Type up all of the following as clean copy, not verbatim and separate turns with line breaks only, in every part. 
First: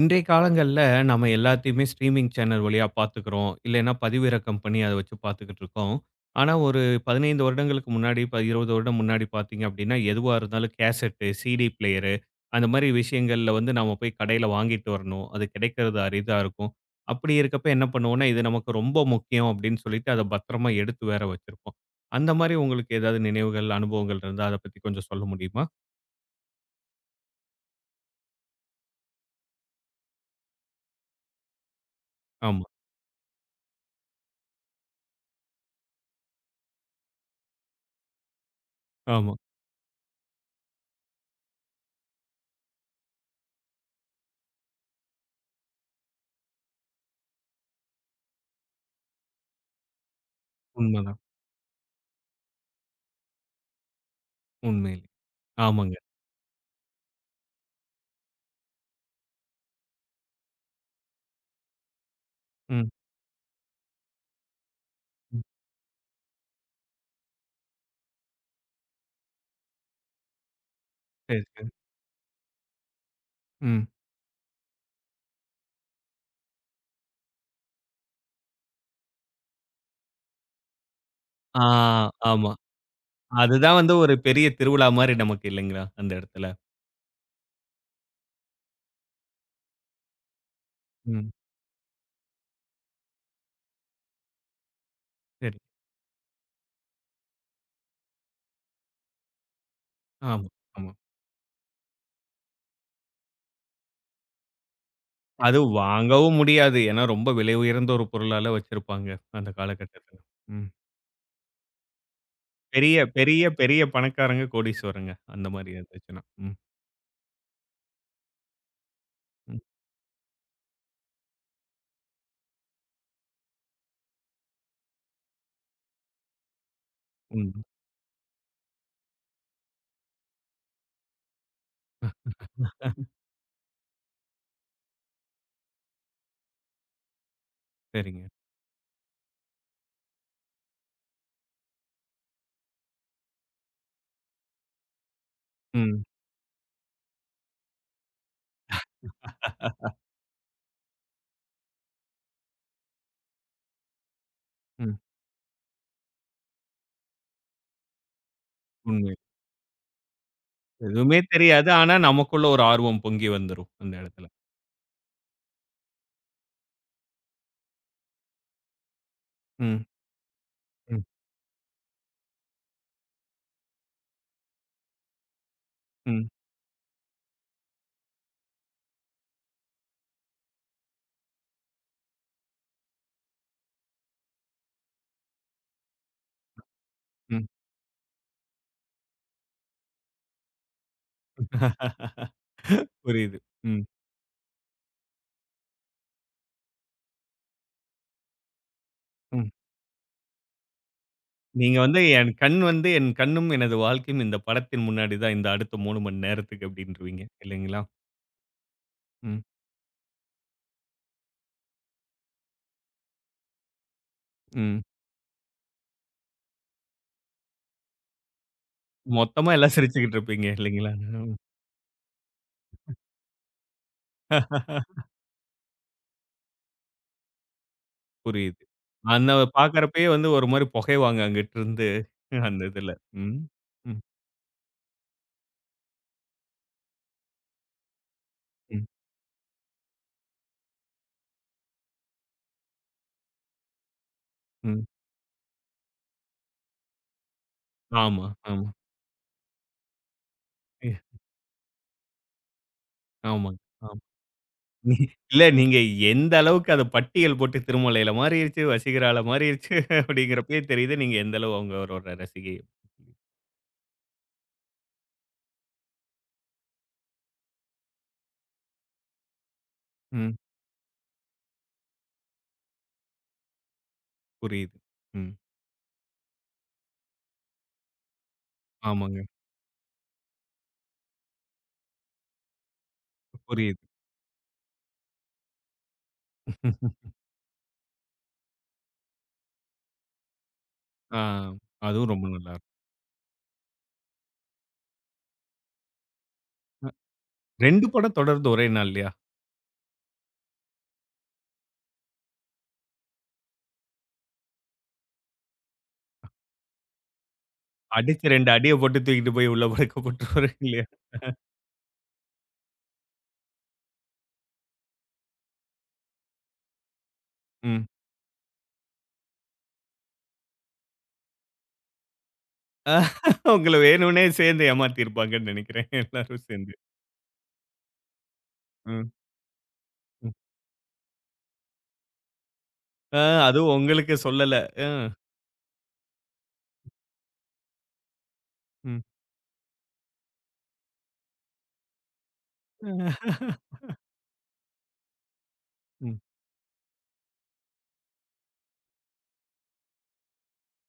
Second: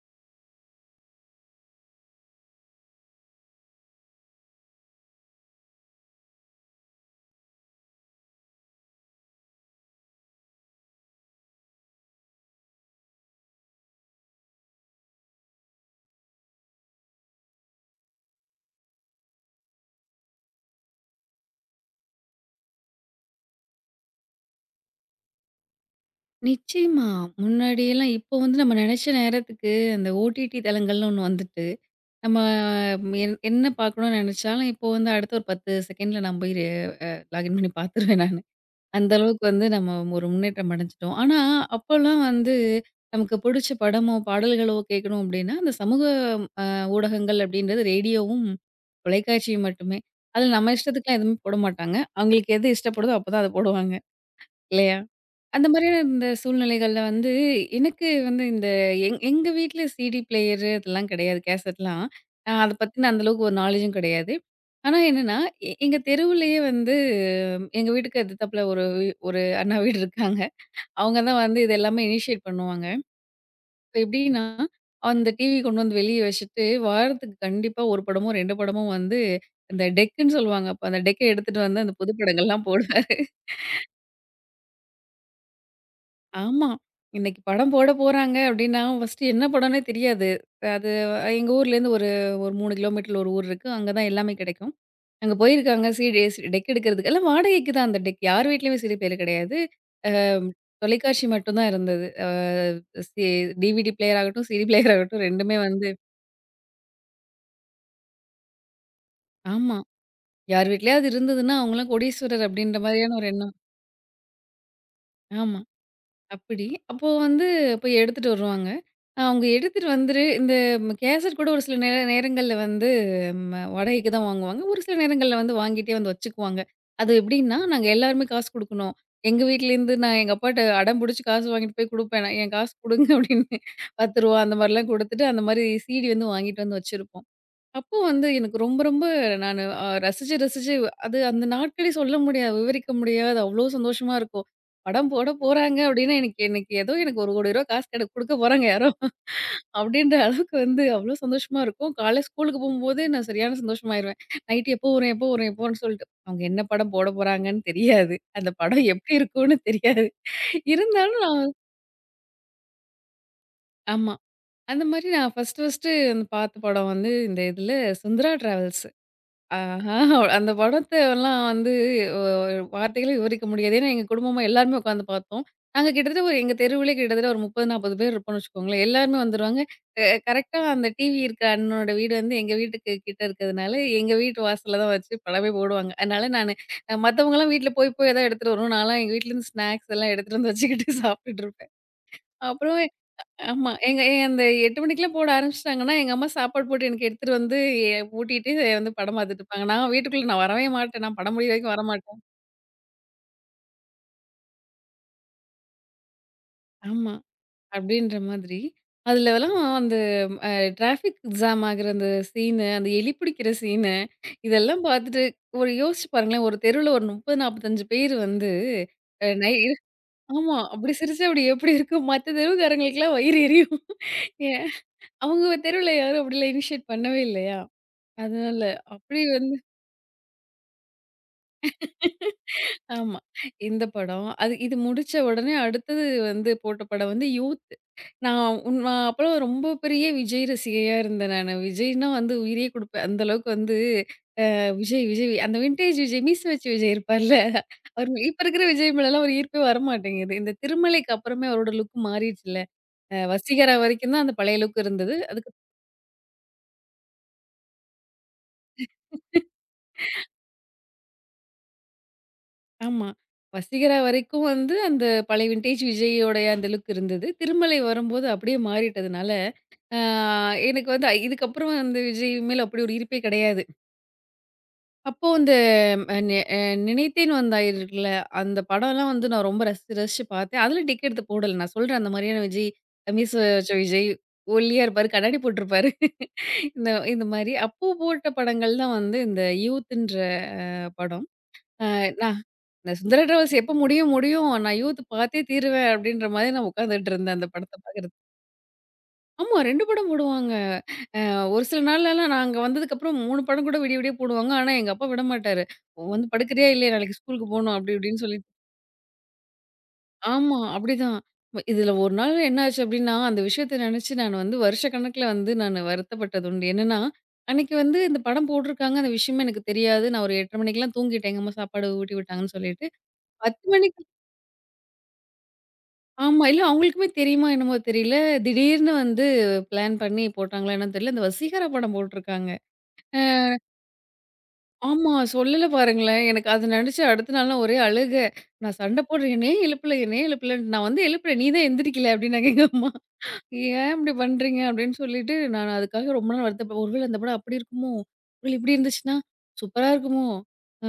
இன்றைய காலங்கள்ல நம்ம எல்லாத்தையுமே ஸ்ட்ரீமிங் சேனல் வழியா பார்த்துக்கிறோம். இல்லைன்னா பதிவிறக்கம் பண்ணி அத வச்சு பார்த்துக்கிட்டு இருக்கோம். ஆனா ஒரு 15 வருடங்களுக்கு முன்னாடி, 20 வருடம் முன்னாடி பார்த்தீங்க அப்படின்னா, எதுவா இருந்தாலும் கேசெட்டு, சிடி பிளேயரு அந்த மாரி விஷயங்கள்ல வந்து நாம போய் கடையில வாங்கிட்டு வரணும். அது கிடைக்கிறது அரிதா இருக்கும். அப்படி இருக்கப்ப என்ன பண்ணுவோம்னா, இது நமக்கு ரொம்ப முக்கியம் அப்படின்னு சொல்லிட்டு அத பத்திரமா எடுத்து வேற வச்சிருப்போம். அந்த மாரி உங்களுக்கு ஏதாவது நினைவுகள், அனுபவங்கள் இருந்தா அத பத்தி கொஞ்சம் சொல்ல முடியுமா?
நிச்சயமா. முன்னாடியெல்லாம் இப்போ வந்து நம்ம நெனச்ச நேரத்துக்கு அந்த ஓடிடி தளங்கள்னு ஒண்ணு வந்துட்டு, நம்ம
ஆமா,
என்ன பார்க்கணும்னு நெனச்சாலும், இப்போ வந்து அடுத்த ஒரு 10 செகண்ட்ல நான் போய் லாகின் பண்ணி பார்த்துருவேன் நானு. அந்த
ஆமா.
அளவுக்கு வந்து நம்ம ஒரு முன்னேற்றம் அடைஞ்சுட்டோம். ஆனா, அப்போலாம் வந்து நமக்கு புடிச்ச படமோ, பாடல்களோ கேட்கணும் அப்டின்னா, அந்த சமூக அ ஊடகங்கள் அப்டின்றது ரேடியோவும், தொலைக்காட்சியும் மட்டுமே. அதுல நம்ம இஷ்டத்துக்குலாம்
உண்மதான்.
எதுவுமே போட மாட்டாங்க. அவங்களுக்கு எது இஷ்டப்படுதோ அப்பதான் அத போடுவாங்க. இல்லையா?
உண்மையிலே.
அந்த
ஆமாங்க.
மாதிரியான இந்த சூழ்நிலைகள்ல வந்து, எனக்கு வந்து இந்த எங்க வீட்ல சிடி பிளேயரு அதெல்லாம் கிடையாது. கேசட்லாம். அத
ம்.
பத்தின அந்த அளவுக்கு ஒரு நாலேஜும் கிடையாது. ஆனா என்னன்னா, எங்க தெருவுலயே வந்து எங்க வீட்டுக்கு எதித்தாப்புல ஒரு அண்ணா வீடு இருக்காங்க. அவங்க தான்
சரி,
வந்து
சரி.
இது எல்லாமே இனிஷியேட் பண்ணுவாங்க.
ம்.
இப்ப எப்படின்னா, அந்த டிவி கொண்டு வந்து வெளிய வச்சுட்டு, வாரத்துக்கு கண்டிப்பா 1 படமோ, 2 படமோ வந்து இந்த டெக்குன்னு சொல்லுவாங்க. அப்ப அந்த டெக்க எடுத்துட்டு
ஆ,
வந்து அந்த புது
ஆமா.
படங்கள்லாம் போடுவாங்க.
அதுதான் வந்து ஒரு பெரிய திருவிழா மாரி நமக்கு இல்லைங்களா? அந்த இடத்துல.
ஆமா. இன்னைக்கு படம் போட போறாங்க அப்படின்னா, ஃபர்ஸ்ட்டு என்ன படம்னே தெரியாது. அது
ம்.
எங்க ஊர்லேருந்து ஒரு ஒரு 3 கிலோமீட்டர்ல ஒரு ஊர் இருக்கு. அங்க தான் எல்லாமே கிடைக்கும். அங்க
சரி.
போயிருக்காங்க சிடி டெக் எடுக்கிறதுக்கு. எல்லாம் வாடகைக்கு தான் அந்த டெக். யார் வீட்லயுமே சிடி பிளேயர் கிடையாது.
ஆமா, ஆமா.
தொலைக்காட்சி மட்டும் தான் இருந்தது. அ சி டிவிடி பிளேயர் ஆகட்டும், சிடி பிளேயர் ஆகட்டும் 2மே
அது
வந்து
வாங்கவும் முடியாது. ஏன்னா, ரொம்ப விலை உயர்ந்த ஒரு பொருளால வச்சிருப்பாங்க. அந்த
ஆமா.
காலகட்டத்துல. ம்.
யார் வீட்லயாவது இருந்ததுன்னா, அவங்கலாம் கோடீஸ்வரர் அப்படின்ற
பெரிய,
மாதிரியான ஒரு
பெரிய,
எண்ணம்.
பெரிய பணக்காரங்க, கோடீஸ்வரங்க. அந்த
ஆமா.
மாரி இருந்துச்சுன்னா. ம்.
அப்படி. அப்போ வந்து போய் எடுத்துட்டு வருவாங்க. அவங்க
ம்.
எடுத்துட்டு வந்துரு இந்த கேசட் கூட ஒரு சில நேரங்கள்ல வந்து வாடகைக்கு தான் வாங்குவாங்க. ஒரு சில நேரங்கள்ல வந்து வாங்கிட்டே வந்து வச்சுக்குவாங்க. அது எப்படின்னா,
உண்ம.
நாங்க எல்லாருமே காசு குடுக்கணும். எங்க வீட்லேருந்து நான் எங்க அப்பாட்ட அடம் புடிச்சு காசு வாங்கிட்டு போய் குடுப்பேன். நான் என் காசு குடுங்க அப்படின்னு ரூ. 10 அந்த மாரிலாம் குடுத்துட்டு, அந்த மாரி சீடி வந்து வாங்கிட்டு வந்து வச்சிருப்போம். அப்போ
சரிங்க.
வந்து எனக்கு ரொம்ப ரொம்ப நானு அ ரசிச்சு, ரசிச்சு அது அந்த நாட்களே சொல்ல முடியாது, விவரிக்க முடியாது. அவ்ளோ சந்தோஷமா இருக்கும். படம் போட போறாங்க
ம்.
அப்டின்னா, எனக்கு எனக்கு ஏதோ எனக்கு ரூ. 1,00,00,000 காசு குடுக்க போறாங்க யாரோ அப்டின்ற அளவுக்கு வந்து அவ்ளோ சந்தோஷமா இருக்கும். காலைல ஸ்கூலுக்கு போம்போது நான் சரியான சந்தோஷமாயிருவேன். நைட்டு எப்போ
ம்.
வரும், எப்போ வரும், எப்போ வரும்ன்னு சொல்ட்டு. அவங்க என்ன படம் போட போறாங்கன்னு தெரியாது. அந்த படம்
உண்மை.
எப்டி இருக்கும்னு தெரியாது.
எதுவுமே
இருந்தாலும் நான்
தெரியாது. ஆனா, நமக்குள்ள ஒரு ஆர்வம் பொங்கி வந்துரும். அந்த
ஆமா.
இடத்துல.
அந்த மாரி நான் ஃபர்ஸ்ட்டு அந்த பார்த்த படம் வந்து இந்த இதுல சுந்தரா டிராவல்ஸ்.
ம்.
ஆஹா! அந்த
ம்.
படத்தெல்லாம் வந்து ஒ வார்த்தைகளே விவரிக்க முடியாது. ஏன்னா, எங்க குடும்பமா எல்லாருமே உட்காந்து பார்த்தோம். நாங்க கிட்டத்தட்ட
ம்.
ஒரு எங்க தெருவிலே கிட்டத்தட்ட ஒரு 30, 40 பேர் இருப்போம்னு வச்சுக்கோங்களேன். எல்லாருமே வந்துருவாங்க. கரெக்ட்டா அந்த டிவி இருக்கிற அண்ணனோட வீடு வந்து எங்க வீட்டுக்கு கிட்ட இருக்கிறதுனால, எங்க வீட்டு வாசல்ல தான் வச்சு படமே போடுவாங்க. அதனால நானு அ
ம்.
மத்தவங்கலாம் வீட்ல போய் போய் ஏதாவது எடுத்துட்டு வரணும். நான்லாம் எங்க வீட்லேருந்து ஸ்நாக்ஸ் எல்லாம் எடுத்துட்டு வந்து வச்சுக்கிட்டு சாப்பிட்டுட்டு இருப்பேன். அப்புறம்
புரியுது.
ஆமா.
ம்.
எங்க எ அந்த 8 மணிக்கெல்லாம் போட ஆரம்பிச்சுட்டாங்கன்னா, எங்க அம்மா சாப்பாடு போட்டு எனக்கு எடுத்துட்டு வந்து எ ஊட்டிட்டு வந்து படம் பார்த்துட்டு
ம்.
இருப்பாங்க. நான் வீட்டுக்குள்ள நான் வரவே மாட்டேன். நான் படம் முடியிற வரைக்கும்
நீங்க வந்து
வரமாட்டேன்.
என் கண் வந்து என் கண்ணும் எனது வாழ்க்கையும் இந்த படத்தின் முன்னாடி தான் இந்த அடுத்த 3 மணி நேரத்துக்கு
ஆமா.
அப்படின்றுவீங்க இல்லைங்களா?
அப்படின்ற மாதிரி.
ம்,
அதுலலாம் அந்த அ டிராஃபிக் எக்ஸாம் ஆகுற அந்த சீனு, அந்த எலி பிடிக்கிற சீனு, இதெல்லாம்
ம்.
பார்த்துட்டு ஒரு யோசிச்சு பாருங்களேன், ஒரு தெருவுல ஒரு 30, 45 பேர் வந்து அ நை
மொத்தமா எல்லாம்
இரு-
சிரிச்சுக்கிட்டு இருப்பீங்க
ஆமா. அப்படி
இல்லைங்களா?
சிரிச்சா அப்படி எப்படி இருக்கும்? மத்த தெருவுக்காரங்களுக்கெல்லாம் வயிறு எரியும். ஏன்
ம்.
அவங்க தெருவுல யாரும் அப்படிலாம் இனிஷியேட் பண்ணவே இல்லையா?
புரியுது.
அதனால அப்படி
அந்த
வந்து
பார்க்கறப்பயே வந்து ஒரு மாரி புகைவாங்க அங்கிட்டு இருந்து அந்த இதுல.
ஆமா.
ம்,
இந்த
ம்,
படம். அது இது முடிச்ச உடனே அடுத்தது வந்து போட்ட படம் வந்து யூத்.
ம்,
நான் அப்பலாம் ரொம்ப பெரிய விஜய் ரசிகையா இருந்தேன் நானு. விஜய்னா வந்து உயிரையே குடுப்பேன். அந்த அளவுக்கு வந்து அ
ம்.
விஜய், விஜய் வி- அந்த வின்டேஜ் விஜய், மீச வச்ச விஜய் இருப்பார்ல. அவர்
ஆமா,
இப்ப இருக்கிற
ஆமா.
விஜய் மேலலாம் ஒரு ஈர்ப்பே வரமாட்டேங்குது. இந்த
எ
திருமலைக்கு அப்புறமே அவரோட லுக் மாறிடுச்சுல்ல.
ஆமாங்க.
வசீகரா
ஆமா.
வரைக்கும் தான் அந்த பழைய லுக்
நீ-
இருந்தது.
இல்ல நீங்க எந்த அளவுக்கு அத பட்டியல் போட்டு திருமலையில மாறிருச்சு, வசீகரால மாறிருச்சு அப்படிங்கிறப்பயே தெரியுது நீங்க எந்த அளவு அவங்களோட ரசிகை.
ஆமா. வசீகரா வரைக்கும் வந்து அந்த பழைய வின்டேஜ் விஜய்யோடைய அந்த லுக் இருந்தது. திருமலை வரும்போது அப்படியே மாறிட்டதுனால, அ
ம்.
எனக்கு வந்து இதுக்கப்புறம் அந்த விஜய் மேல அப்படி ஒரு ஈர்ப்பே கிடையாது.
புரியுது.
அப்போ
ம்.
அந்த அ நெ அ நினைத்தேன் வந்தாய் இருக்குல்ல, அந்த படம்லாம்
ஆமாங்க.
வந்து நான் ரொம்ப ரசிச்சு ரசிச்சு பார்த்தேன். அதுல டிக்கெட் எடுத்து போடல. நான் சொல்றேன் அந்த மாரியான விஜய், மீச வச்ச
புரியுது.
விஜய், ஒல்லியா இருப்பாரு, கண்ணாடி போட்டிருப்பாரு. இந்த இந்த மாரி. அப்போ போட்ட படங்கள் தான் வந்து இந்த யூத்ன்ற
ஆ,
படம். அ
அதுவும் ரொம்ப
நான்
நல்லாருக்கும்.
இந்த சுந்தர டிராவல்ஸ் எப்ப முடியும், முடியும். நான் யூத் பார்த்தே தீருவேன் அப்படின்ற மாரி நான் உட்காந்துட்டு இருந்தேன் அந்த படத்த
2 படம்
பார்க்கறதுக்கு.
தொடர்ந்து ஒரே நாள்லயா?
ஆமா 2 படம் போடுவாங்க. அ ஒரு சில நாள்லலாம் நாங்க வந்ததுக்கப்புறம் 3 படம் கூட விடிய விடிய போடுவாங்க. ஆனா எங்க அப்பா விடமாட்டாரு. வந்து படுக்கிறியா இல்லையா நாளைக்கு ஸ்கூலுக்கு போணும் அப்படி இப்படின்னு
அடிச்சு
சொல்லி
2 அடிய போட்டு தூக்கிட்டு போய் உள்ள படுக்க போட்டுருவாரு
ஆமா
இல்லையா?
அப்படிதான். இதுல ஒரு நாள் என்ன ஆச்சு அப்படின்னா, அந்த விஷயத்த நினைச்சு நான் வந்து வருஷக்கணக்குல வந்து நான் வருத்தப்பட்டது உண்டு. என்னன்னா, அன்னைக்கு
ம்.
வந்து இந்த படம் போட்டிருக்காங்க. அந்த விஷயமே எனக்கு தெரியாது. நான் ஒரு 8:30 மணிக்கெல்லாம் தூங்கிட்டேன். எங்க அம்மா சாப்பாடு ஊட்டி விட்டாங்கன்னு சொல்லிட்டு. 10
உங்கள
மணிக்கு
வேணும்னே சேர்ந்து ஏமாத்தியிருப்பாங்கன்னு நெனைக்கிறேன். எல்லாரும்
ஆமா. இல்ல
சேர்ந்து.
அவங்களுக்குமே தெரியுமா என்னமோ தெரியல. திடீர்னு
ம்.
வந்து பிளான் பண்ணி
ம்.
போட்டாங்களா என்னன்னு தெரியல. இந்த வசீகரா படம் போட்டுருக்காங்க. அ
ஆ, அதுவும் உங்களுக்கு சொல்லல. அ.
ஆமா. சொல்லல பாருங்களேன். எனக்கு அது நினச்சு அடுத்த நாள்லாம் ஒரே அழுக. நான் சண்ட
ம்.
போடுறேன். என்னையே எழுப்பல, என்னையே எழுப்பலன்ட்டு. நான் வந்து எழுப்புறேன். நீ தான் எந்திரிக்கல அப்டின்னாங்க எங்க அம்மா.
ம்.
"ஏன் இப்படி பண்றீங்க?" அப்படின்னு சொல்லிட்டு நான் அதுக்காக
ம்.
ரொம்ப நாள் ஒருவேளை அந்த படம் அப்படி இருக்குமோ? ஒருவேளை இப்படி இருந்துச்சுன்னா, சூப்பரா இருக்குமோ? அ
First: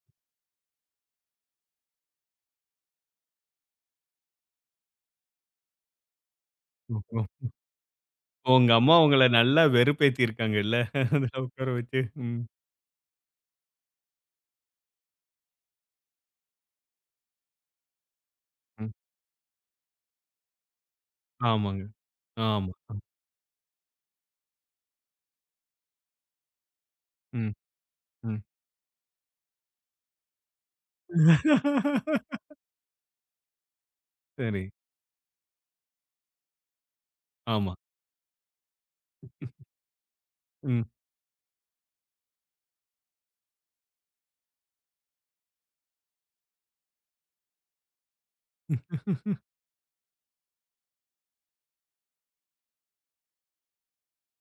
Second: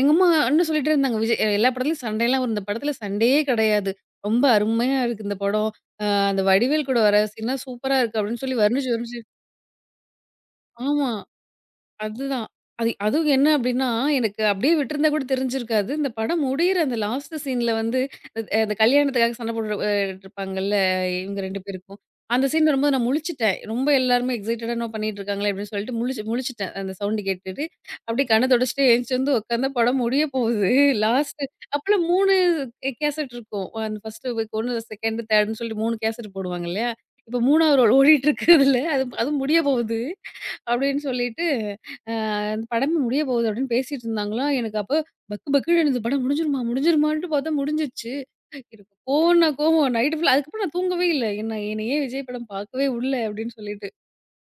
எங்க அம்மா இன்னும் சொல்லிட்டே இருந்தாங்க. விஜய் எல்லா படத்துலயும் சண்டைலாம் வரும். இந்த படத்துல சண்டையே கிடையாது. ரொம்ப அருமையா இருக்கு இந்த படம். அ அந்த வடிவேல் கூட வர
ம்.
சீன்லாம் சூப்பரா இருக்கு அப்படின்னு சொல்லி
உங்க
வர்ணிச்சு,
அம்மா
வர்ணிச்சு
உங்கள நல்லா வெறுப்பேத்திருக்காங்கல்ல.
ஆமா.
அதுல உட்கார வச்சு. ம்.
அதுதான். அதுவும் என்ன அப்டின்னா, எனக்கு அப்டியே விட்டிருந்தா கூட தெரிஞ்சிருக்காது. இந்த படம் முடியிற அந்த லாஸ்ட் சீன்ல வந்து அந்த
ம்.
கல்யாணத்துக்காக சண்டை போட்டு இருப்பாங்கல்ல இவங்க 2
ஆமாங்க.
பேருக்கும். அந்த சீன்
ஆமா.
வரும்போது நான் முழிச்சுட்டேன். ரொம்ப எல்லாருமே எக்ஸைட்டடா என்னமோ பண்ணிட்டுருக்காங்களே அப்டின்னு சொல்லிட்டு முழிச்சு முழிச்சுட்டேன். அந்த சவுண்ட்
ம்.
கேட்டுட்டு. அப்டியே
ம்.
கண்ண தொடச்சுட்டு எந்திரிச்சு வந்து உட்காந்தா படம் முடிய போகுது. லாஸ்ட் அப்பலாம் 3 கேசட் இருக்கும். அந்த ஃபர்ஸ்ட் வீக்
சரி.
1, செகண்ட், தேர்ட்ன்னு சொல்லிட்டு 3 கேசட் போடுவாங்க இல்லையா? இப்ப
ஆமா.
3வது ரோல் ஓடிட்டு இருக்கு அதுல. அதுவும் முடிய போகுது. அப்படின்னு சொல்லிட்டு, அ அந்த படமே முடிய போகுது அப்படின்னு பேசிட்டு இருந்தாங்களாம். எனக்கு அப்போ பக்கு பக்குன்னு இருந்தது. படம் முடிஞ்சிருமா? முடிஞ்சிருமான்ட்டு பார்த்தா முடிஞ்சிருச்சு. எனக்கு
ம்.
கோவம்னா கோவம். நைட்டு ஃபுல்லா அதுக்கப்புறம் நான் தூங்கவே இல்ல. என்னை ஏன் விஜய் படம் பார்க்கவே உடல அப்படின்னு சொல்லிட்டு.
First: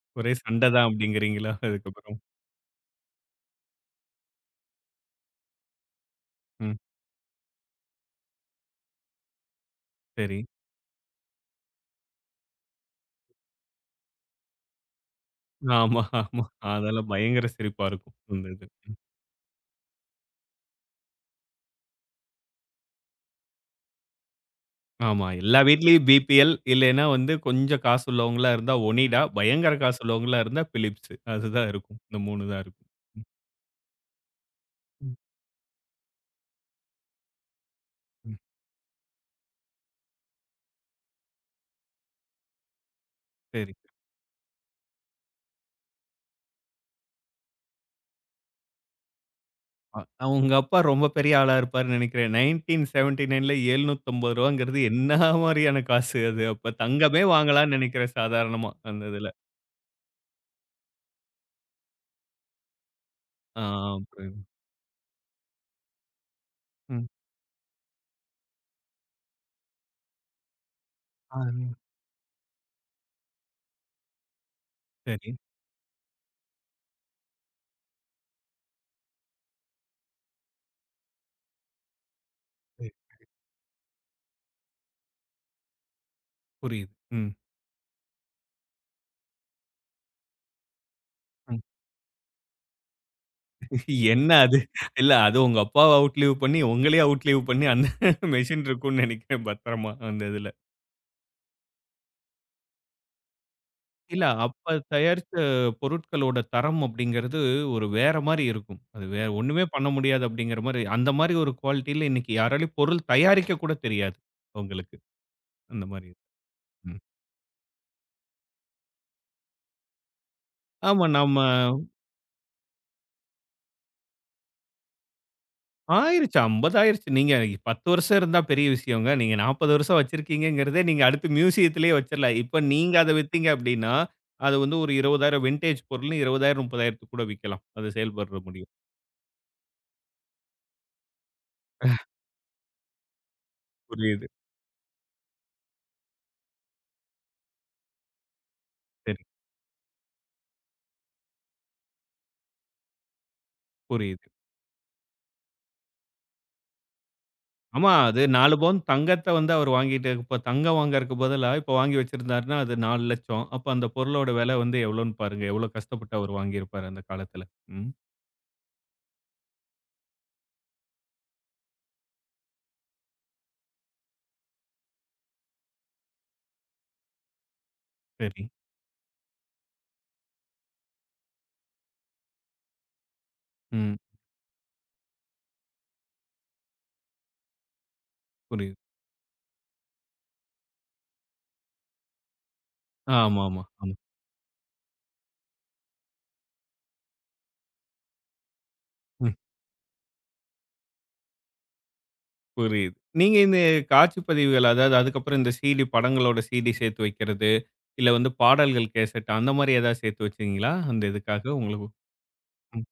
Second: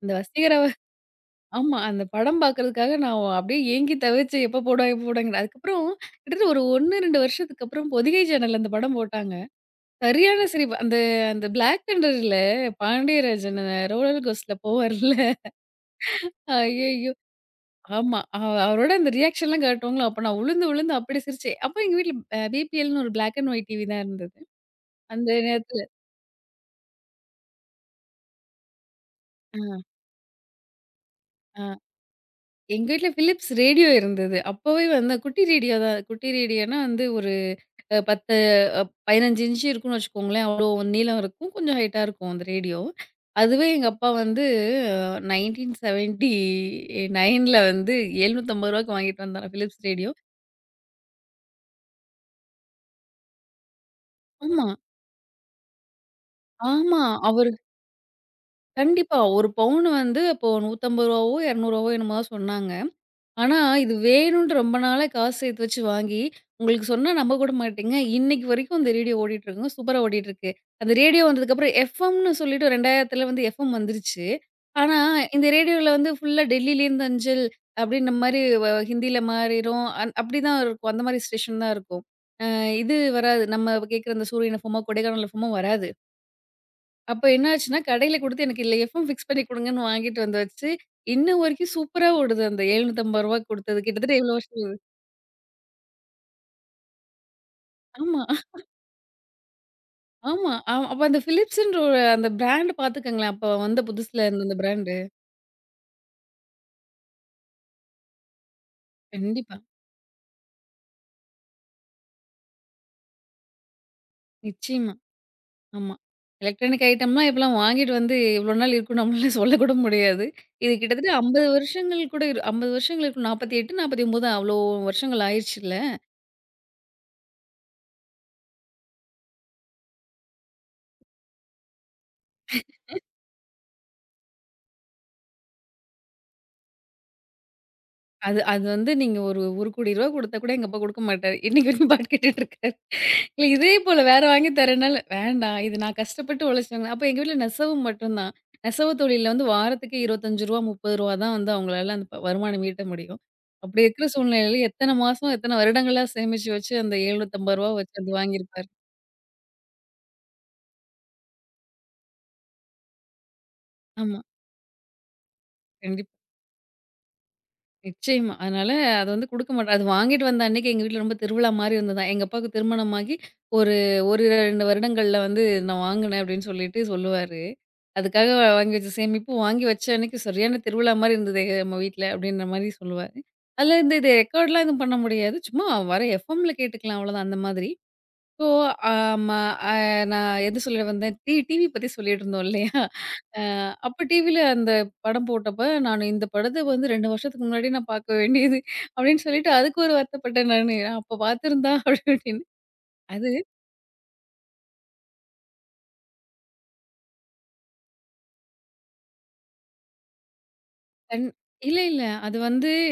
இந்த
ஒரே
வசீகரா
சண்டை தான் அப்படிங்கிறீங்களா?
ஆமா. அந்த
அதுக்கப்புறம்.
படம் பார்க்கறதுக்காக நான் அப்படியே ஏங்கி தவிச்சேன். எப்போ போடுவான்? எப்போ போடுவாங்கன்னு. அதுக்கப்புறம் கிட்டத்தட்ட ஒரு
ம்.
1, 2 வருஷத்துக்கு அப்புறம் பொதிகை சேனல்ல அந்த படம் போட்டாங்க.
சரி.
சரியான சிரிப்பு. அந்த அந்த பிளாக் தண்டர்ல பாண்டியராஜன் ரோலர் கோஸ்ட்ல போவார்ல.
ஆமா, ஆமா. அதெல்லாம்
ஐயய்யோ!
பயங்கர சிரிப்பா இருக்கும்.
ஆமா.
அந்த இது.
அவரோட
ம்.
அந்த ரியாக்ஷன்லாம் காட்டுவாங்களா, அப்ப நான் உழுந்து, உழுந்து அப்படி சிரிச்சேன். அப்ப எங்க வீட்ல பிபிஎல்ன்னு ஒரு பிளாக் அண்ட் ஒயிட் டிவி தான் இருந்தது.
ஆமா.
அந்த
எல்லா
நேரத்துல
வீட்லயும் பிபிஎல் இல்லைன்னா வந்து கொஞ்சம் காசு உள்ளவங்களா இருந்தா ஒனிடா, பயங்கர
ஆ,
காசு உள்ளவங்களா இருந்தா பிலிப்ஸ்.
ஆ
அதுதான் இருக்கும். இந்த 3 தான் இருக்கும்.
எங்க வீட்ல
ம்.
பிலிப்ஸ் ரேடியோ இருந்தது. அப்பவே வந்து
ம்.
குட்டி ரேடியோ தான். குட்டி ரேடியோனா வந்து ஒரு அ
ம்.
10 அ 15 இன்ச் இருக்கும்னு வச்சுக்கோங்களேன். அவ்ளோ நீளம் இருக்கும். கொஞ்சம் ஹைட்டா இருக்கும் அந்த ரேடியோ. அதுவே
சரி.
எங்க அப்பா வந்து அ 1979ல வந்து ரூ. 750க்கு வாங்கிட்டு வந்தாராம் பிலிப்ஸ்
அ,
ரேடியோ.
உங்க அப்பா ரொம்ப பெரிய ஆளா இருப்பாருன்னு நினைக்கிறேன். 1979ல ரூ.
ஆமா,
750ங்கிறது என்ன மாரியான காசு அது? அப்ப
ஆமா.
தங்கமே
அவரு
வாங்கலாம்ன்னு நினைக்கிறேன் சாதாரணமா, அந்த
கண்டிப்பா.
இதுல.
1 பவுன் வந்து அப்போ ரூ. 150வோ, ரூ. 200வோ என்னமோ தான் சொன்னாங்க. ஆனா,
ஆ,
இது
புரியுது.
வேணுன்ட்டு ரொம்ப நாளா காசு சேர்த்து வச்சு வாங்கி, உங்களுக்கு
ம்.
சொன்னா நம்ப கூட மாட்டீங்க. இன்னைக்கு வரைக்கும் அந்த ரேடியோ ஓடிட்டுருக்குங்க. சூப்பரா ஓடிட்டுருக்கு. அந்த ரேடியோ
ஆ,
வந்ததுக்கப்புறம் எஃப்எம்ன்னு சொல்லிட்டு 2000த்துல வந்து எஃப்எம் வந்துருச்சு. ஆனா,
சரி.
இந்த ரேடியோல வந்து ஃபுல்லா டெல்லியிலேருந்து அஞ்சல் அப்படின்ற மாரி ஹிந்தில மாறிரும். அப்படிதான் இருக்கும். அந்த மாரி ஸ்டேஷன் தான் இருக்கும். அ
சரி.
இது வராது. நம்ம கேட்குற அந்த சூரியன் எஃப்எம்மோ, கொடைக்கானல் எஃப்எம்மோ வராது.
புரியுது.
அப்ப
ம்.
என்ன ஆச்சுன்னா, கடையில குடுத்து எனக்கு இதுல எஃப்எம் ஃபிக்ஸ் பண்ணி குடுங்கன்னு வாங்கிட்டு வந்து வச்சு, இன்ன வரைக்கும் சூப்பரா ஓடுது. அந்த ரூ. 750 குடுத்தது. கிட்டத்தட்ட
என்ன
எவ்ளோ
அது?
வருஷம் ஆகுது?
இல்ல அது உங்க அப்பாவ அவுட்லீவ் பண்ணி, உங்களையே அவுட்லீவ் பண்ணி அந்த
ஆமா,
மெஷின் இருக்கும்னு நெனைக்கிறேன் பத்திரமா அந்த இதுல.
ஆமா. அப்ப அந்த பிலிப்ஸ்ன்ற ஒரு அந்த பிராண்ட் பாத்துக்கங்களேன். அப்ப வந்த
இல்ல
புதுசுல இருந்த அந்த
அப்ப
பிராண்டு.
தயாரிச்ச பொருட்களோட தரம் அப்படிங்கிறது ஒரு வேற மாரி இருக்கும். அது வேற
கண்டிப்பா.
ஒண்ணுமே பண்ண முடியாது அப்படிங்கிற மாரி, அந்த மாரி ஒரு குவாலிட்டில இன்னைக்கு யாராலயும் பொருள் தயாரிக்க கூட தெரியாது,
நிச்சயமா.
உங்களுக்கு. அந்த
ஆமா.
மாரி.
எலக்ட்ரானிக்
ம்.
ஐட்டம்லாம் இப்பலாம் வாங்கிட்டு வந்து இவ்ளோ நாள் இருக்கும்னு நம்மளால சொல்லக்கூட முடியாது. இது
ஆமா,
கிட்டத்தட்ட
நம்ம
50 வருஷங்கள் கூட 50 வருஷங்கள் இருக்கும். 48, 49 அவ்ளோ வருஷங்கள் ஆயிருச்சுல்ல.
ஆயிருச்சு. 50 ஆயிருச்சு. நீங்க 10 வருஷம் இருந்தா பெரிய விஷயங்க. நீங்க 40 வருஷம் வச்சிருக்கீங்கங்கிறதே நீங்க அடுத்து மியூசியத்திலேயே வச்சிரலாம். இப்ப நீங்க அத வித்தீங்க அப்டின்னா, அது வந்து ஒரு 20,000 வின்டேஜ் பொருள்னு 20,000 30,000க்கு கூட விக்கலாம். அது செயல்படுற
அது அது
முடியும்.
வந்து நீங்க ஒரு ரூ. 1,00,00,000 குடுத்தா கூட எங்க அப்பா குடுக்க மாட்டாரு. இன்னைக்கு வரைக்கும் பாட்டு கேட்டுட்டு இருக்காரு. இல்ல இதே போல வேற
புரியுது.
வாங்கி தரேனால, வேண்டாம். இது நான் கஷ்டப்பட்டு உழைச்சவங்க. அப்ப எங்க வீட்ல நெசவு மட்டும்தான். நெசவு
சரி,
தொழில்ல வந்து வாரத்துக்கு ரூ. 25 ரூ. 30 தான் வந்து அவங்களால அந்த வருமானம் ஈட்ட முடியும். அப்படி இருக்கிற
புரியுது.
சூழ்நிலையில எத்தன மாசம், எத்தன வருடங்களா சேமிச்சு வச்சு அந்த ரூ. 750
ஆமா,
வச்சு அது
அது 4
வாங்கியிருப்பாரு.
பவுன் தங்கத்த வந்து அவர் வாங்கிட்டு இப்ப தங்கம் வாங்கறக்கு பதிலா, இப்ப வாங்கி வச்சிருந்தாருன்னா, அது 4,00,000 அப்ப அந்த
ஆமா.
பொருளோட விலை வந்து எவ்வளோன்னு பாருங்க. எவ்வளோ
கண்டிப்பா.
கஷ்டப்பட்டு அவர் வாங்கியிருப்பாரு அந்த காலத்துல. ம்.
நிச்சயமா. அதனால அது வந்து குடுக்க மாட்டேன். அது வாங்கிட்டு வந்த அன்னைக்கு எங்க வீட்ல ரொம்ப திருவிழா மாரி இருந்ததாம். எங்க அப்பாவுக்கு திருமணமாகி ஒரு 1, 2 வருடங்கள்ல வந்து நான் வாங்கினேன் அப்படின்னு சொல்லிட்டு சொல்லுவாரு. அதுக்காக
சரி.
வாங்கி வச்ச சேமிப்பு வாங்கி வச்ச அன்னைக்கு சரியான திருவிழா மாரி இருந்தது நம்ம வீட்ல அப்படின்ற மாரி சொல்லுவாரு. அதுல இந்த
ம்.
இது ரெக்கார்ட்லாம் எதுவும் பண்ண முடியாது. சும்மா வர எஃப்எம்ல கேட்டுக்கலாம் அவ்வளோதான் அந்த மாதிரி. இப்போ,
புரியுது.
ஆமா. அ நான் எது சொல்ல வந்தேன்? டிவி பத்தி சொல்லிட்டு இருந்தோம் இல்லையா? அ
ஆமாமா. ஆமா.
அப்ப டிவில அந்த படம் போட்டப்ப, "நான் இந்த படத்த வந்து 2 வருஷத்துக்கு முன்னாடி நான் பார்க்க வேண்டியது" அப்படின்னு
ஆமா,
சொல்லிட்டு அதுக்கு ஒரு வருத்தப்பட்டேன் நானு. "அப்ப பார்த்துருந்தா" அப்படின்னு.
புரியுது.
அது
நீங்க இந்த காட்சி பதிவுகள், அதாவது அதுக்கப்புறம் இந்த சிடி படங்களோட சிடி சேர்த்து வைக்கிறது, இல்ல வந்து பாடல்கள் கேசெட் அந்த மாரி ஏதாவது சேர்த்து வச்சீங்களா? அந்த
கண்
இதுக்காக
இல்ல,
உங்களுக்கு?
இல்ல. அது வந்து
ம்,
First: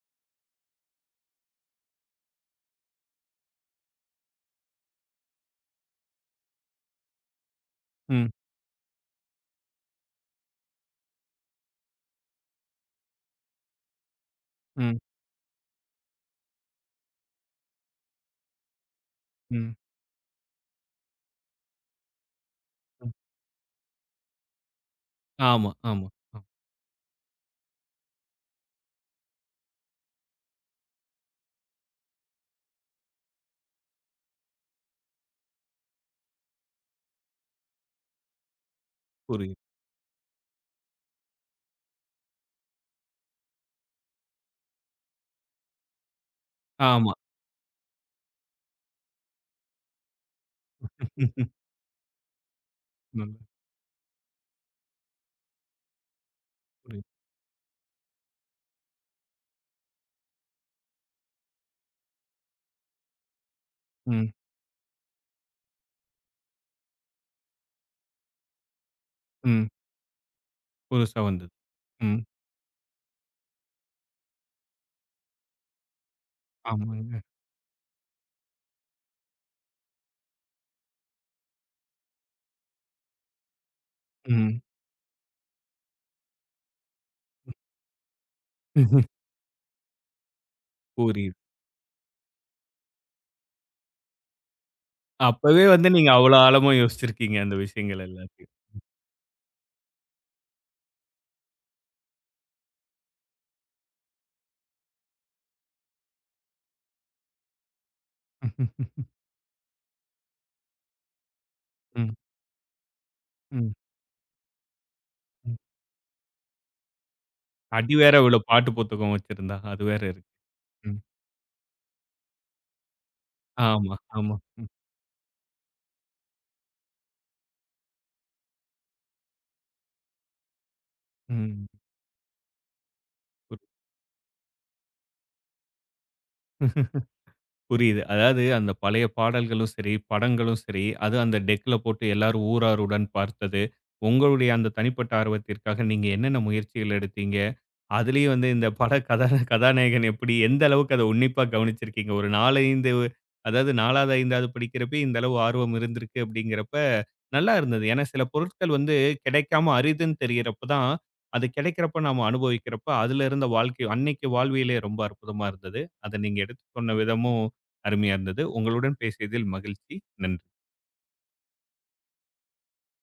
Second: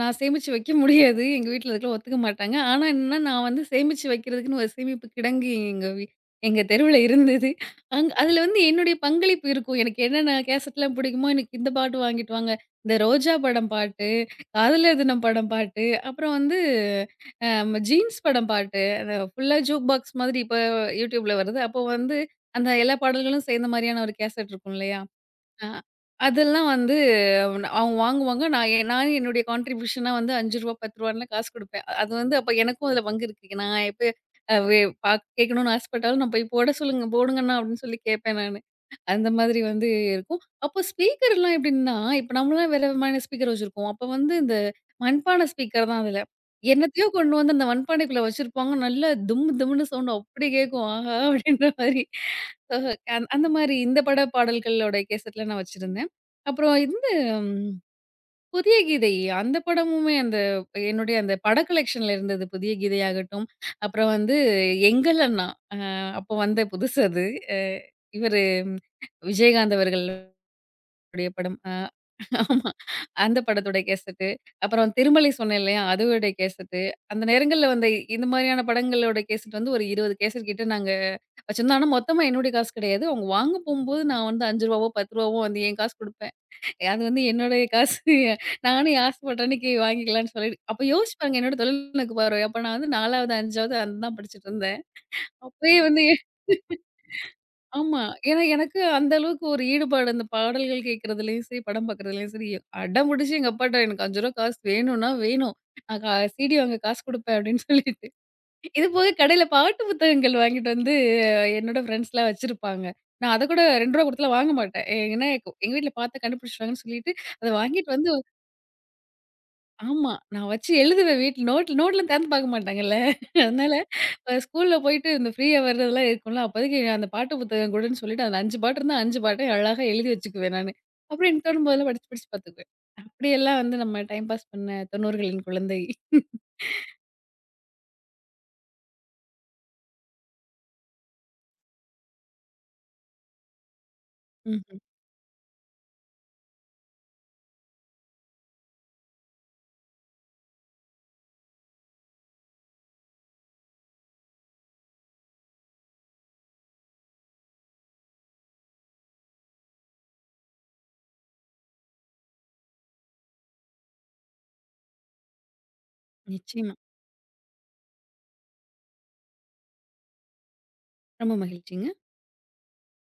நான் சேமிச்சு வைக்க முடியாது. எங்க வீட்ல அதுக்கெல்லாம் ஒத்துக்க மாட்டாங்க. ஆனா என்னன்னா, நான் வந்து சேமிச்சு வைக்கிறதுக்குன்னு ஒரு சேமிப்பு கிடங்கு எங்க தெருவுல இருந்தது.
ம்,
அதுல வந்து என்னுடைய பங்களிப்பு இருக்கும். எனக்கு என்னென்ன கேசட்லாம் பிடிக்குமோ, எனக்கு இந்த பாட்டு வாங்கிட்டு வாங்க. இந்த ரோஜா படம் பாட்டு,
ம்,
காதலர் தினம் படம் பாட்டு, அப்புறம் வந்து ஜீன்ஸ் படம் பாட்டு. அந்த ஃபுல்லா
ம்,
ஜூக் பாக்ஸ் மாதிரி இப்ப YouTubeல வருது. அப்போ வந்து அந்த எல்லா
ம்.
பாடல்களும் சேர்ந்த மாரியான ஒரு கேசட் இருக்கும் இல்லையா? ஆ.
ஆமா, ஆமா. ஆ,
அதெல்லாம் வந்து அவங்க வாங்குவாங்க. நான் எ நானே என்னுடைய கான்ட்ரிபியூஷனா வந்து ரூ. 5 ரூ. 10லாம் காசு குடுப்பேன். அது வந்து அப்ப எனக்கும் அதுல பங்கு இருக்கு. நான் எப்ப அ வே பா கேட்கணும்னு ஆசைப்பட்டாலும் நான் போய் போட சொல்லுங்க, போடுங்கண்ணா அப்படின்னு சொல்லி கேட்பேன் நானு. அந்த மாதிரி
புரியுது.
வந்து இருக்கும். அப்போ ஸ்பீக்கர்லாம் எப்படின்னா, இப்ப நம்மலாம் வேற விதமான ஸ்பீக்கர் வச்சிருக்கோம். அப்ப வந்து இந்த மண்பான ஸ்பீக்கர் தான் அதுல. என்னத்தையோ
ஆமா.
கொண்டு வந்து அந்த மண்பானைக்குள்ள வச்சிருப்பாங்க. நல்லா தும் தும்ன்னு சவுண்ட் அப்படி கேட்கும். ஆஹா!
ம், ம்,
அப்படின்ற மாரி. அஹ அந்
நல்லா
அந்த மாரி இந்த பட பாடல்களோட கேசட்லாம் நான் வச்சிருந்தேன். அப்புறம் இந்த
புரியுது.
புதிய கீதை. அந்த படமுமே அந்த என்னுடைய அந்த பட கலெக்ஷன்ல இருந்தது. புதிய கீதை ஆகட்டும், அப்புறம்
ம்,
வந்து எங்கள் அண்ணா. அ அப்போ வந்த புதுசு அது. அ இவரு ம்,
ம்.
விஜயகாந்த் அவர்களுடைய
புதுசா வந்தது.
படம்.
ம்.
ஆமா. அந்த படத்துடைய கேசெட்டு. அப்புறம் திருமலை சொன்னேன் இல்லையா? அதோடைய கேசெட்டு.
ஆமாங்க.
அந்த நேரங்கள்ல வந்த இந்த மாதிரியான படங்களோட கேசெட் வந்து ஒரு 20 கேசெட் கிட்ட நாங்க வச்சிருந்தோம். ஆனா மொத்தமா என்னுடைய காசு கிடையாது. அவங்க வாங்க போம்போது நான் வந்து ரூ.
ம்.
5வோ, ரூ. 10வோ வந்து என் காசு குடுப்பேன். அது வந்து என்னுடைய காசு. நானும் என் ஆசைப்பட்ட அன்னைக்கு வாங்கிக்கலான்னு சொல்லிட்டு அப்ப யோசிச்சு
புரியுது.
பாருங்க என்னோட தொழில்நுட்ப பார்வை. அப்ப நான் வந்து 4வது, 5வது அதுதான் படிச்சுட்டு இருந்தேன்.
அப்பவே
அப்பயே
வந்து
வந்து
நீங்க அவ்வளோ ஆழமா யோசிச்சிருக்கீங்க அந்த
ஆமா.
விஷயங்கள்
ஏன்னா
எல்லாத்தையும்.
எனக்கு அந்த அளவுக்கு ஒரு ஈடுபாடு அந்த பாடல்கள் கேட்கறதுலயும் சரி, படம் பார்க்கறதுலயும் சரி, அடம்புடிச்சு எங்க அப்பாட்ட எனக்கு ரூ. 5 காசு வேணும்னா வேணும். நான் கா சிடி வாங்க காசு குடுப்பேன் அப்படின்னு சொல்லிட்டு. இது போக கடையில பாட்டு புத்தகங்கள் வாங்கிட்டு வந்து என்னோட
ம்,
ஃப்ரெண்ட்ஸ்லாம் வச்சிருப்பாங்க. நான் அத கூட
ம்,
ரூ. 2 குடுத்துலாம் வாங்க மாட்டேன். ஏன்னா
ம்.
எங்க வீட்ல பார்த்தா கண்டுபிடிச்சுருவாங்கன்னு சொல்லிட்டு, அத வாங்கிட்டு
அடி
வந்து
வேற விழும் பாட்டு புத்தகம் வச்சிருந்தா. அது வேற
ஆமா.
இருக்கு.
நான் வச்சு
ம்.
எழுதுவேன் வீட்ல நோட்லாம் திறந்து பார்க்க மாட்டாங்கல்ல. அதனால
ஆமா, ஆமா. ம்,
ஸ்கூல்ல போயிட்டு இந்த ஃப்ரீ ஹவர் இதெல்லாம் இருக்கும்ல, அப்போதைக்கு அந்த பாட்டு புத்தகம் குடுன்னு சொல்லிட்டு அந்த 5 பாட்டு இருந்தா 5 பாட்டையும் அழகா எழுதி வச்சுக்குவேன் நானு. அப்புறம் எனக்கு
ம்.
தோணும்போதெல்லாம் படிச்சு படிச்சு பார்த்துக்குவேன்.
புரி
அப்படியெல்லாம் வந்து நம்ம டைம் பாஸ் பண்ண 90களின் குழந்தை.
புரியுது. அதாவது அந்த பழைய பாடல்களும் சரி, படங்களும் சரி, அது அந்த டெக்ல போட்டு எல்லாரும் ஊராருடன் பார்த்தது. உங்களுடைய அந்த
ம்ஹ்ம்.
தனிப்பட்ட ஆர்வத்திற்காக நீங்க என்னென்ன முயற்சிகள் எடுத்தீங்க? அதுலயும் வந்து இந்த பட கதா கதாநாயகன் எப்படி எந்த அளவுக்கு அத உன்னிப்பா கவனிச்சிருக்கீங்க? ஒரு 4, 5 அதாவது 4வது, 5வது படிக்கிறப்பயே இந்த அளவு ஆர்வம் இருந்திருக்கு அப்படிங்கிறப்ப, நல்லா இருந்தது. ஏன்னா சில பொருட்கள் வந்து கிடைக்காம அரிதுன்னு தெரியிறப்ப தான், அது கிடைக்கிறப்ப நாம அனுபவிக்கிறப்ப, அதுல இருந்த வாழ்க்கை அன்னைக்கு வாழ்வியலே ரொம்ப அற்புதமா இருந்தது. அத நீங்க எடுத்து
நிச்சயமா.
சொன்ன விதமும் அருமையா இருந்தது. உங்களுடன் பேசியதில் மகிழ்ச்சி. நன்றி.
ரொம்ப மகிழ்ச்சிங்க.